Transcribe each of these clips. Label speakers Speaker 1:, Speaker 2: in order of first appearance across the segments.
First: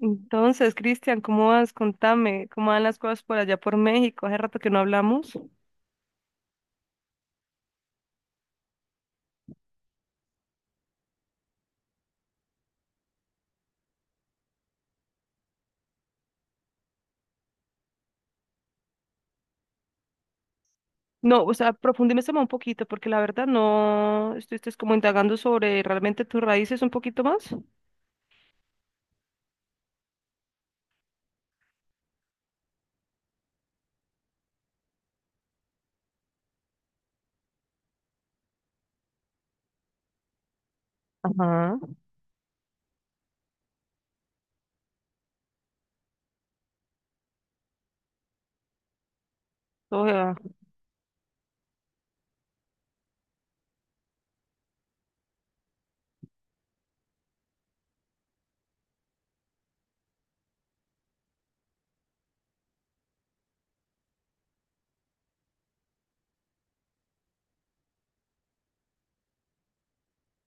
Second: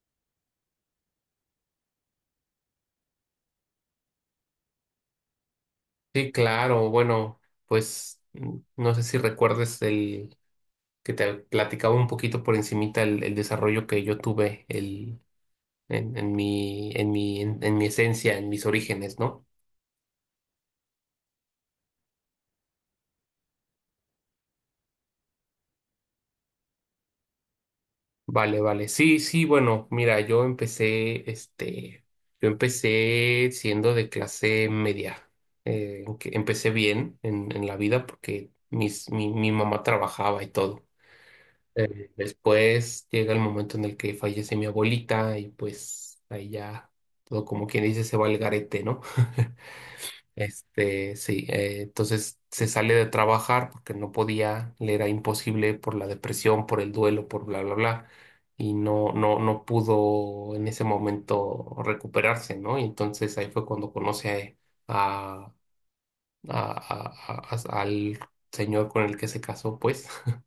Speaker 1: Entonces, Cristian, ¿cómo vas? Contame, ¿cómo van las cosas por allá por México? Hace rato que no hablamos.
Speaker 2: Sí, claro. Bueno, pues no sé si recuerdes el que te platicaba un poquito por encimita el desarrollo que yo tuve el, en mi esencia, en mis orígenes, ¿no?
Speaker 1: No, o sea, profundízame un poquito, porque la verdad no estuviste como indagando sobre realmente tus raíces un poquito más.
Speaker 2: Vale, vale. Sí, sí, bueno, mira, yo empecé, yo empecé siendo de clase media. Que empecé bien en la vida porque mi mamá trabajaba y todo.
Speaker 1: Ajá.
Speaker 2: Después llega el momento en el que fallece mi abuelita y pues ahí ya todo, como quien dice, se va al garete, ¿no?
Speaker 1: O sea,
Speaker 2: Sí, entonces se sale de trabajar porque no podía, le era imposible por la depresión, por el duelo, por bla, bla, bla, y no pudo en ese momento recuperarse, ¿no? Y entonces ahí fue cuando conoce a, al señor con el que se casó, pues.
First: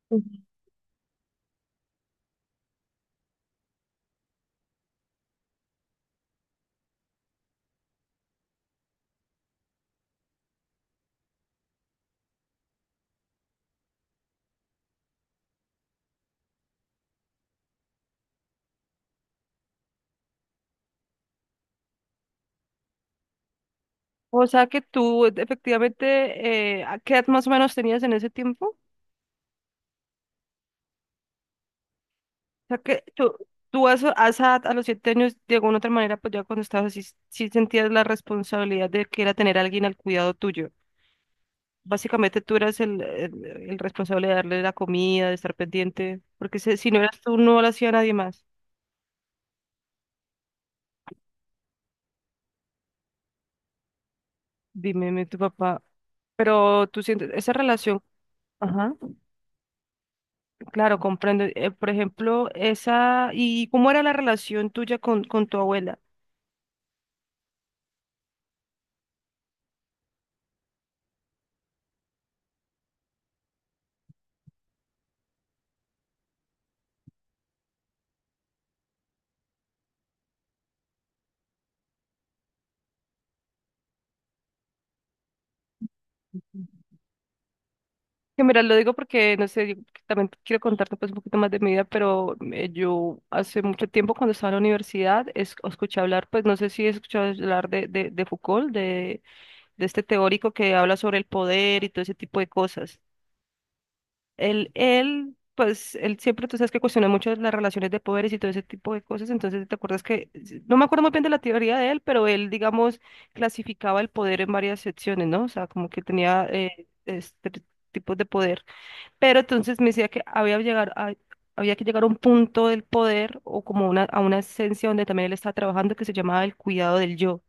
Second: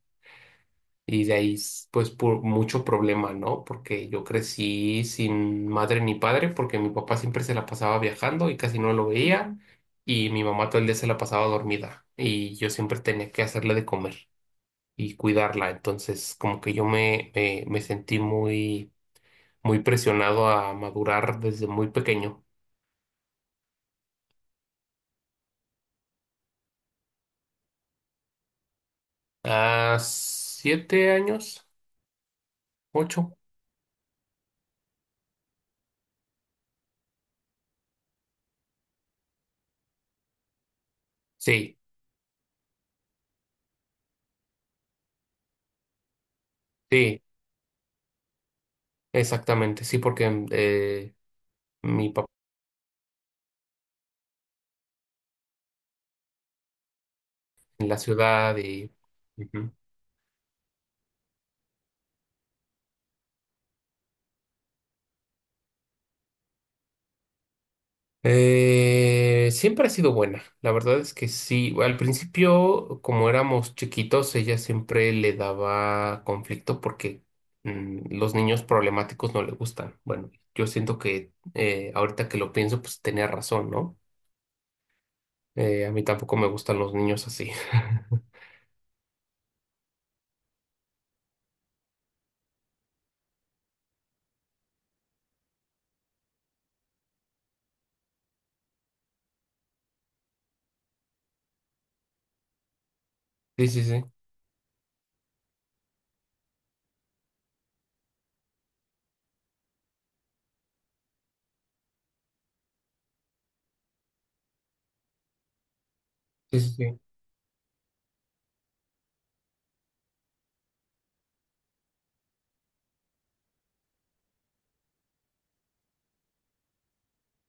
Speaker 2: Y de ahí, pues, por mucho problema, ¿no? Porque yo crecí sin madre ni padre, porque mi papá siempre se la pasaba viajando y casi no lo veía, y mi mamá todo el día se la pasaba dormida, y yo siempre tenía que hacerle de comer y cuidarla. Entonces, como que yo me sentí muy, muy presionado a madurar desde muy pequeño.
Speaker 1: o sea que tú efectivamente, ¿a qué edad más o menos tenías en ese tiempo?
Speaker 2: A 7 años,
Speaker 1: O sea que tú,
Speaker 2: ocho.
Speaker 1: tú a esa edad, a los 7 años, de alguna otra manera, pues ya cuando estabas así, sí sentías la responsabilidad de que era tener a alguien al cuidado tuyo.
Speaker 2: Sí,
Speaker 1: Básicamente tú eras el responsable de darle la comida, de estar pendiente, porque si no eras
Speaker 2: sí,
Speaker 1: tú, no lo hacía nadie más.
Speaker 2: exactamente, sí, porque mi papá
Speaker 1: Dime, tu papá. Pero tú sientes esa
Speaker 2: en la
Speaker 1: relación.
Speaker 2: ciudad y
Speaker 1: Ajá,
Speaker 2: ujú.
Speaker 1: claro, comprendo. Por ejemplo, esa. ¿Y cómo era la relación tuya con tu abuela?
Speaker 2: Siempre ha sido buena. La verdad es que sí. Al principio, como éramos chiquitos, ella siempre le daba conflicto porque los niños problemáticos no le gustan. Bueno, yo siento que ahorita que lo pienso, pues tenía razón, ¿no? A mí tampoco me gustan los niños así.
Speaker 1: Que mira, lo digo porque, no sé, yo también quiero contarte, pues, un poquito más de mi vida, pero yo hace mucho tiempo cuando estaba en la universidad escuché hablar, pues no sé si he escuchado hablar de Foucault, de este teórico que habla sobre el poder y todo ese tipo de cosas.
Speaker 2: Sí, sí, sí.
Speaker 1: Pues, él siempre, tú sabes, que cuestiona mucho las relaciones de poderes y todo ese tipo de cosas. Entonces, te acuerdas que, no me acuerdo muy bien de la teoría de él, pero él, digamos, clasificaba el poder en varias secciones, ¿no? O sea, como que tenía,
Speaker 2: Sí, sí, sí.
Speaker 1: este, tipos de poder, pero entonces me decía que había que llegar a un punto del poder o como a una esencia donde también él estaba trabajando, que se llamaba el cuidado del yo.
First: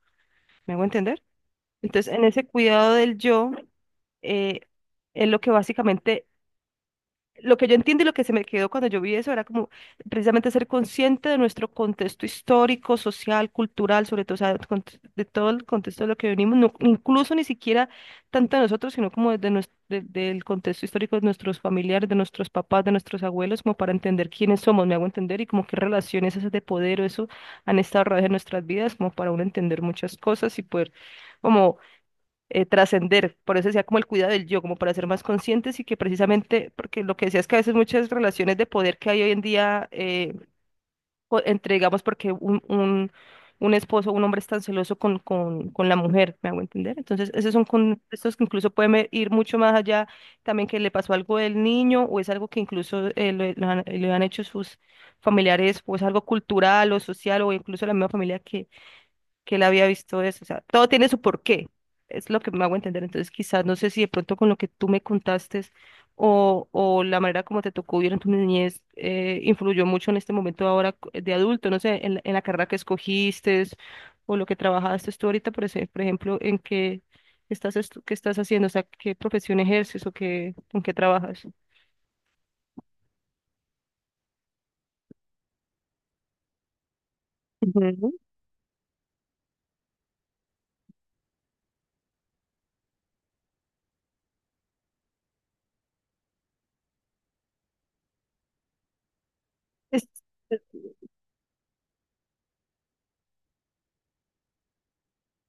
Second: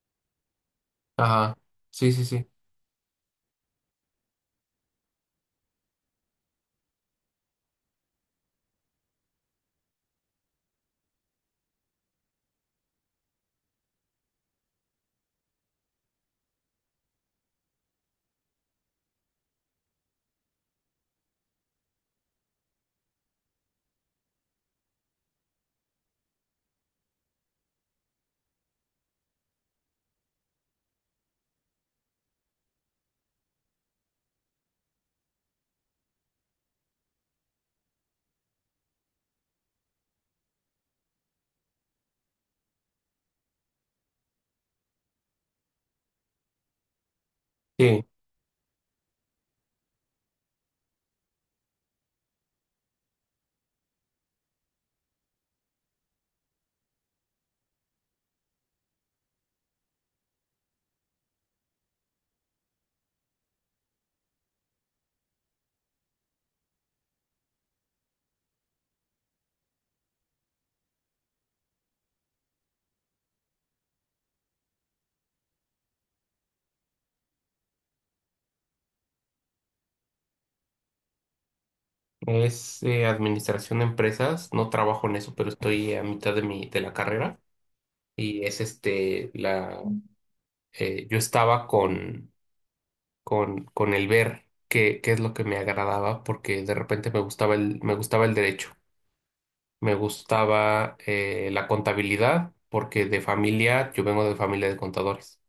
Speaker 1: ¿Me hago entender?
Speaker 2: Ajá.
Speaker 1: Entonces,
Speaker 2: Sí,
Speaker 1: en
Speaker 2: sí,
Speaker 1: ese
Speaker 2: sí.
Speaker 1: cuidado del yo, eh, es lo que básicamente, lo que yo entiendo y lo que se me quedó cuando yo vi eso, era como precisamente ser consciente de nuestro contexto histórico, social, cultural, sobre todo, o sea, el de todo el contexto de lo que venimos, incluso ni siquiera tanto de nosotros, sino como desde del contexto histórico de nuestros familiares, de nuestros papás, de nuestros abuelos, como para entender quiénes somos, me hago entender, y como qué relaciones esas de poder o eso han estado a través de nuestras vidas, como para uno entender muchas cosas y poder como trascender. Por eso decía como el cuidado del yo, como para ser más conscientes. Y que precisamente, porque lo que decía es que a veces muchas relaciones de poder que hay hoy en día, entre, digamos, porque un esposo, un hombre, es tan celoso con la mujer, ¿me hago entender? Entonces, esos son
Speaker 2: Sí.
Speaker 1: contextos que incluso pueden ir mucho más allá, también que le pasó algo del niño o es algo que incluso le han hecho sus familiares, o es algo cultural o social o incluso la misma familia que él había visto eso. O sea, todo tiene su porqué. Es lo que me hago entender. Entonces, quizás, no sé si de pronto con lo que tú me contaste, o la manera como te tocó vivir en tu niñez influyó mucho en este momento ahora, de adulto, no sé, en la carrera que escogiste o lo que trabajaste tú ahorita, por ejemplo, en qué qué estás haciendo, o sea, qué profesión ejerces o con qué trabajas.
Speaker 2: Es administración de empresas. No trabajo en eso, pero estoy a mitad de de la carrera.
Speaker 1: Ujú.
Speaker 2: Y es yo estaba con el ver qué, qué es lo que me agradaba, porque de repente me gustaba me gustaba el derecho, me
Speaker 1: Es- eh,
Speaker 2: gustaba la contabilidad, porque de familia, yo vengo de familia de contadores.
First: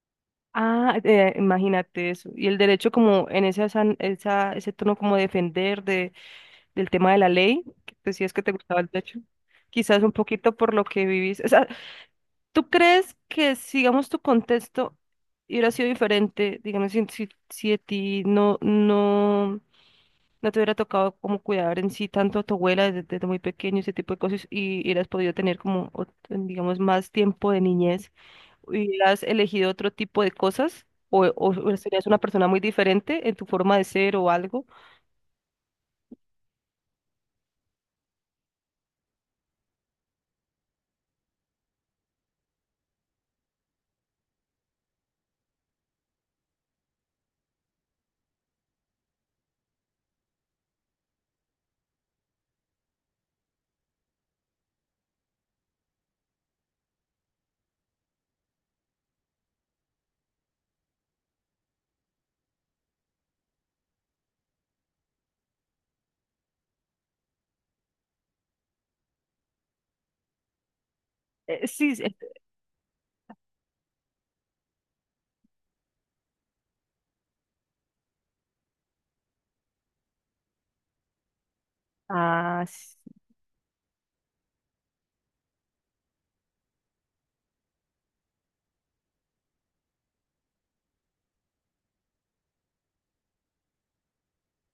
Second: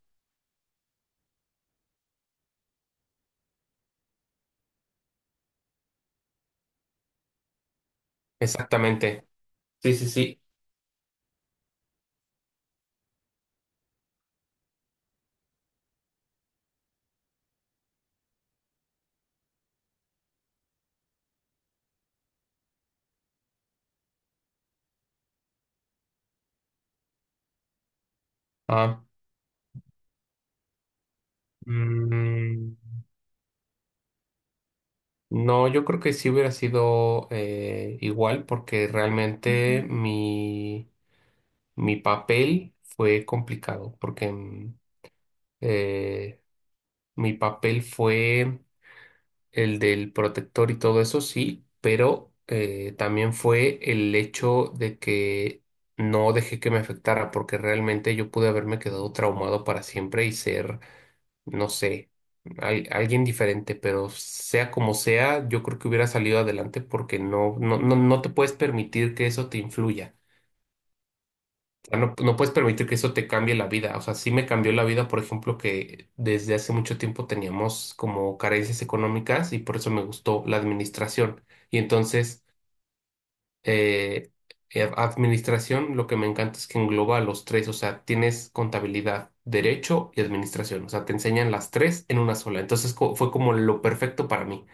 Speaker 1: Ah, imagínate eso. Y el derecho, como en ese tono como de defender, del tema de la ley, que decías que te gustaba el derecho,
Speaker 2: Exactamente. Sí,
Speaker 1: quizás
Speaker 2: sí,
Speaker 1: un
Speaker 2: sí.
Speaker 1: poquito por lo que vivís. O sea, ¿tú crees que, sigamos, tu contexto hubiera sido diferente, digamos, si a ti no te hubiera tocado como cuidar en sí tanto a tu abuela desde, muy pequeño, ese tipo de cosas, y hubieras podido tener como, digamos, más tiempo de niñez,
Speaker 2: Ah,
Speaker 1: hubieras elegido otro tipo de cosas? O serías una persona muy
Speaker 2: mm,
Speaker 1: diferente en tu forma de ser o algo.
Speaker 2: no, yo creo que sí hubiera sido igual, porque realmente mi papel fue complicado, porque eh, mi papel fue el del protector y todo eso, sí, pero también fue el hecho de que no dejé que me afectara, porque realmente yo pude haberme quedado traumado para siempre y ser, no sé, alguien diferente, pero sea como sea, yo creo que hubiera salido adelante porque no te puedes permitir que eso te influya
Speaker 1: Sí,
Speaker 2: sea.
Speaker 1: sí.
Speaker 2: No puedes permitir que eso te cambie la vida. O sea, sí me cambió la vida, por ejemplo, que desde hace mucho tiempo teníamos como carencias económicas y por eso me gustó la administración. Y entonces,
Speaker 1: Ah,
Speaker 2: eh, administración, lo que me encanta es que engloba a los tres. O sea, tienes contabilidad, derecho y administración. O sea, te enseñan las tres en una sola. Entonces, fue como lo perfecto para mí.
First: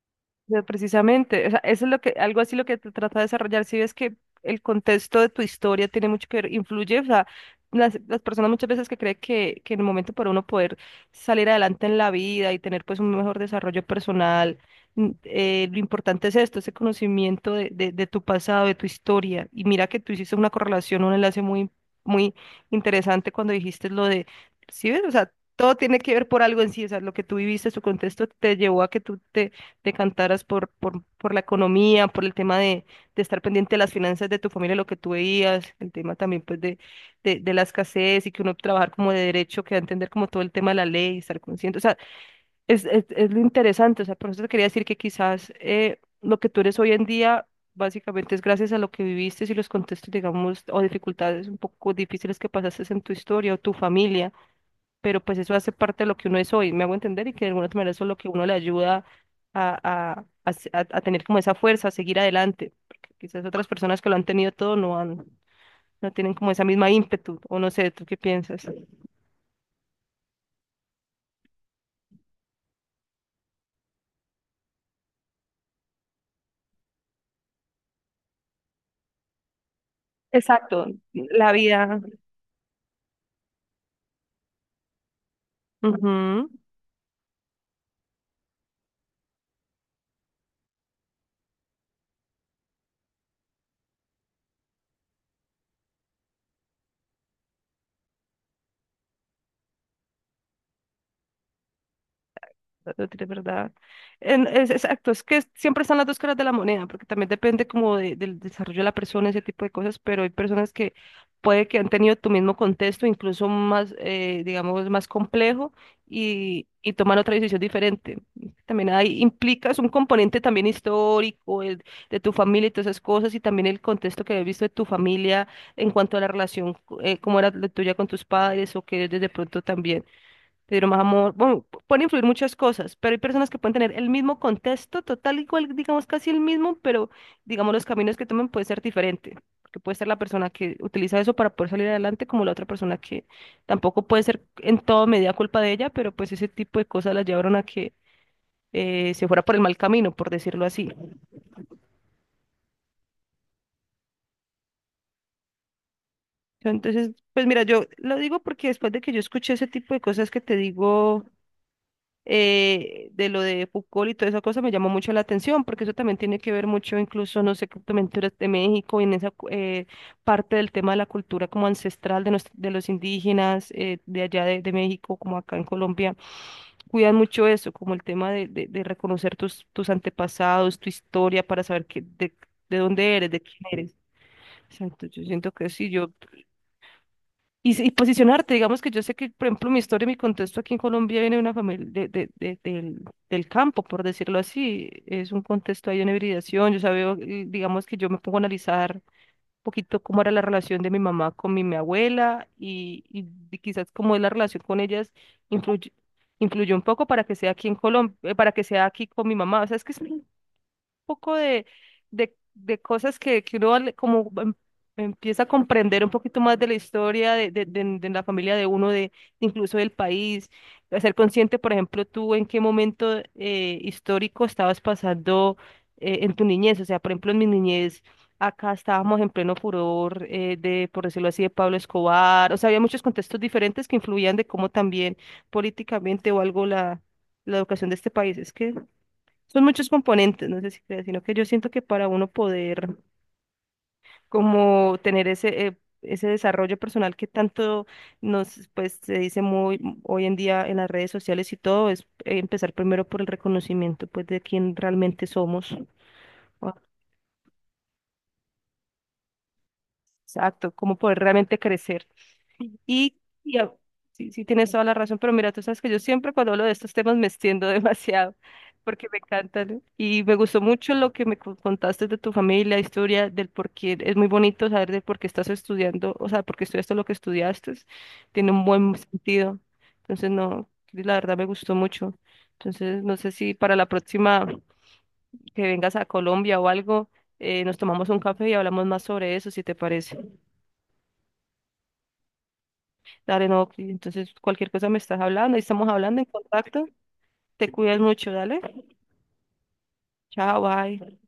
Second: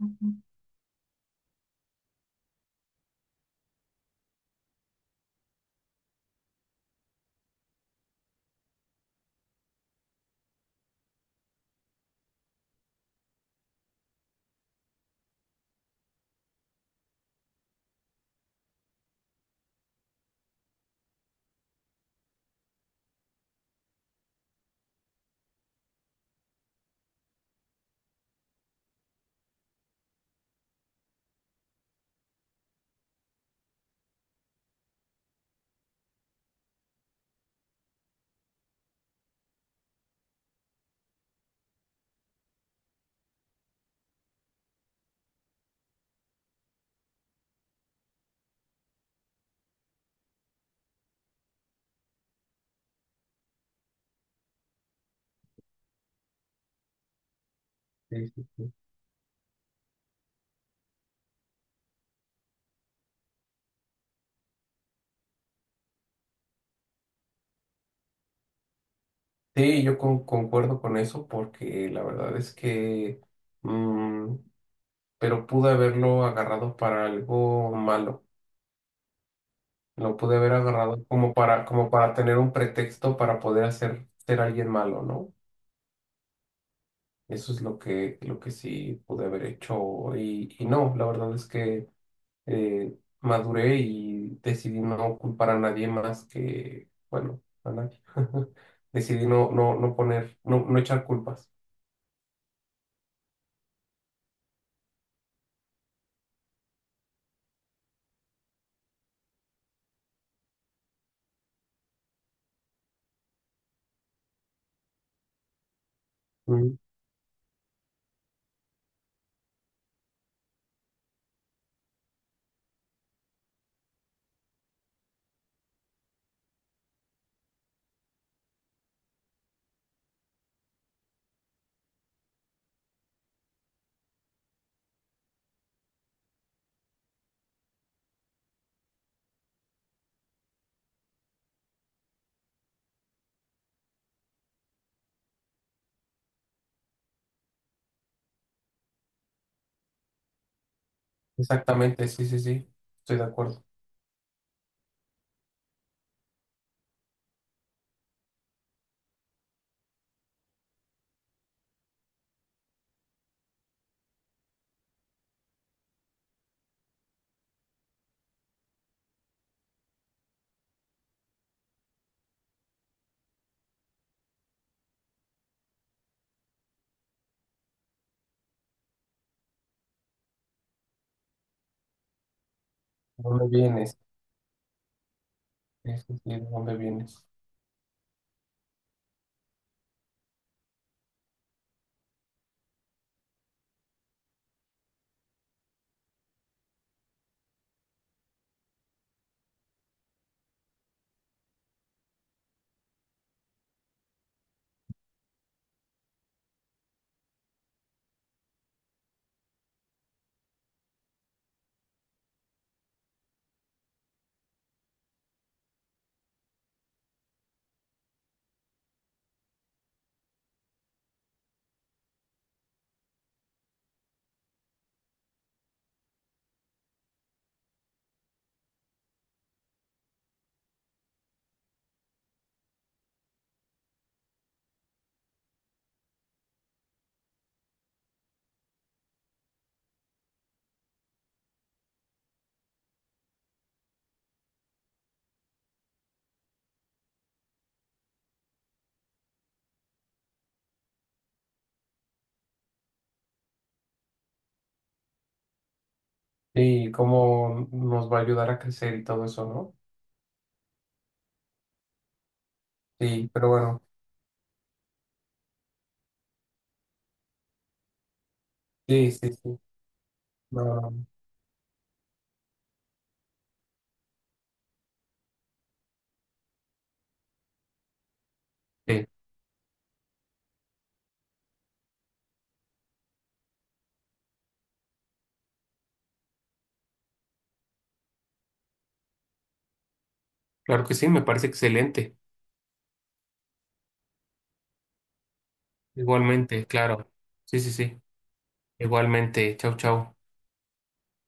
Speaker 2: Ujú.
Speaker 1: pero precisamente, o sea, eso es lo que, algo así, lo que te trata de desarrollar. Si ves que el contexto de tu historia tiene mucho que ver, influye, o sea, las personas muchas veces que creen que, en el momento para uno poder salir adelante en la vida y tener pues un mejor desarrollo personal, mm, lo importante es esto, ese conocimiento de tu pasado, de tu historia. Y mira que tú hiciste una correlación, un enlace muy, muy interesante cuando dijiste lo de, ¿sí ves? O sea, todo tiene que ver por algo en sí, o sea, lo que tú viviste, su contexto te llevó a que tú te cantaras por la economía, por el tema de estar pendiente de las finanzas de tu familia, lo que tú veías, el tema también, pues, de, la escasez, y que uno trabajar como de derecho, que va a entender como todo el tema de la ley, estar consciente, o sea, es lo interesante, o sea, por eso te quería decir que quizás lo que tú eres hoy en día... Básicamente es gracias a lo que viviste y los contextos, digamos, o dificultades un poco difíciles que pasaste en tu historia o tu familia, pero pues eso hace parte de lo que uno es hoy, me hago entender, y que de alguna otra manera eso es lo que
Speaker 2: Sí, sí,
Speaker 1: uno le
Speaker 2: sí.
Speaker 1: ayuda a, a tener como esa fuerza, a seguir adelante, porque quizás otras personas que lo han tenido todo no tienen como esa misma ímpetu, o no sé, ¿tú qué piensas?
Speaker 2: Sí, yo concuerdo con eso porque la verdad es que pero pude haberlo agarrado para algo malo. Lo pude haber
Speaker 1: Exacto,
Speaker 2: agarrado como
Speaker 1: la
Speaker 2: para, como
Speaker 1: vida.
Speaker 2: para tener un pretexto para poder hacer ser alguien malo, ¿no?
Speaker 1: Ujú.
Speaker 2: Eso es lo que sí pude haber hecho y no, la verdad es que maduré y decidí no culpar a nadie más que, bueno, a nadie. Decidí no poner, no echar culpas.
Speaker 1: No tienes verdad. Es, exacto, es que siempre están las dos caras de la moneda, porque también depende como del desarrollo de la persona, ese tipo de cosas, pero hay personas que puede que han tenido tu mismo contexto, incluso más, digamos, más complejo,
Speaker 2: Mm.
Speaker 1: y toman otra decisión diferente. También ahí implicas un componente también histórico, de tu familia y todas esas cosas, y también el contexto que habías visto de tu familia en cuanto a la relación, cómo era la tuya con tus padres, o que desde pronto también te dieron más amor. Bueno, pueden influir muchas cosas, pero hay personas que pueden tener el mismo contexto, total igual, digamos casi el mismo, pero digamos los caminos que tomen puede ser diferente, porque puede ser la persona que utiliza eso para poder salir adelante, como la otra persona que tampoco puede ser en todo medida culpa de ella, pero pues ese tipo de cosas las llevaron a que se fuera por el mal camino, por decirlo así.
Speaker 2: Exactamente, sí, sí, sí, estoy de acuerdo.
Speaker 1: Entonces, pues mira, yo lo digo porque después de que yo escuché ese tipo de cosas que te digo, de lo de Foucault y toda esa cosa, me llamó mucho la atención, porque eso también tiene que ver mucho, incluso, no sé, con culturas de México. Y en esa parte del tema de la cultura como ancestral de los indígenas, de allá de, México, como acá en Colombia, cuidan mucho eso, como el tema de reconocer tus antepasados, tu historia, para saber de dónde
Speaker 2: ¿De
Speaker 1: eres, de
Speaker 2: dónde
Speaker 1: quién
Speaker 2: vienes?
Speaker 1: eres. Exacto, yo siento que sí.
Speaker 2: Sí,
Speaker 1: yo
Speaker 2: sí, sí, ¿de dónde vienes?
Speaker 1: y, si- y posicionarte, digamos, que yo sé que, por ejemplo, mi historia, mi contexto aquí en Colombia, viene de una familia del campo, por decirlo así. Es un contexto ahí de una hibridación. Yo sabía, digamos, que yo me pongo a analizar un poquito cómo era la relación de mi mamá con mi abuela, y quizás cómo es la relación con ellas influye, influyó un poco para que sea aquí en Colombia, para que sea aquí con mi mamá. O sea, es que es, poco de, cosas que, uno como empieza a comprender un poquito más de la historia de la familia de uno, de, incluso, del país, de ser consciente, por ejemplo, tú en qué momento histórico estabas pasando, en tu niñez, o sea, por ejemplo, en mi niñez. Acá estábamos en pleno furor, por decirlo así, de Pablo Escobar. O sea, había muchos contextos diferentes que influían de cómo también políticamente, o algo, la educación de este país. Es que son muchos componentes, no sé si creas, sino que yo siento que para uno poder como tener ese desarrollo personal que tanto pues, se dice muy hoy en día en las redes sociales y todo, es, empezar primero por el reconocimiento, pues, de quién realmente somos. Ah,
Speaker 2: Y cómo nos va a ayudar a crecer y todo eso, ¿no?
Speaker 1: exacto, cómo poder realmente crecer. Y,
Speaker 2: Sí, pero
Speaker 1: y a-
Speaker 2: bueno,
Speaker 1: sí, sí, tienes toda la razón, pero mira, tú sabes que yo siempre, cuando hablo de estos temas, me extiendo demasiado, porque
Speaker 2: sí,
Speaker 1: me
Speaker 2: sí, sí.
Speaker 1: encantan. Y me gustó
Speaker 2: No,
Speaker 1: mucho
Speaker 2: no,
Speaker 1: lo que me contaste de tu familia, historia, del por qué. Es muy bonito saber de por qué estás estudiando, o sea, por qué estudiaste lo que estudiaste. Tiene un buen
Speaker 2: sí,
Speaker 1: sentido. Entonces, no, la verdad me gustó mucho. Entonces, no sé si para la próxima que vengas a Colombia o algo, nos tomamos un café y hablamos más sobre eso, si te parece.
Speaker 2: claro que sí, me parece excelente.
Speaker 1: Dale, no, Cris, entonces, cualquier cosa me estás hablando, ahí estamos hablando en
Speaker 2: Igualmente,
Speaker 1: contacto.
Speaker 2: claro. Sí,
Speaker 1: Te
Speaker 2: sí,
Speaker 1: cuidas
Speaker 2: sí.
Speaker 1: mucho, dale.
Speaker 2: Igualmente. Chau, chau.
Speaker 1: Chao, bye.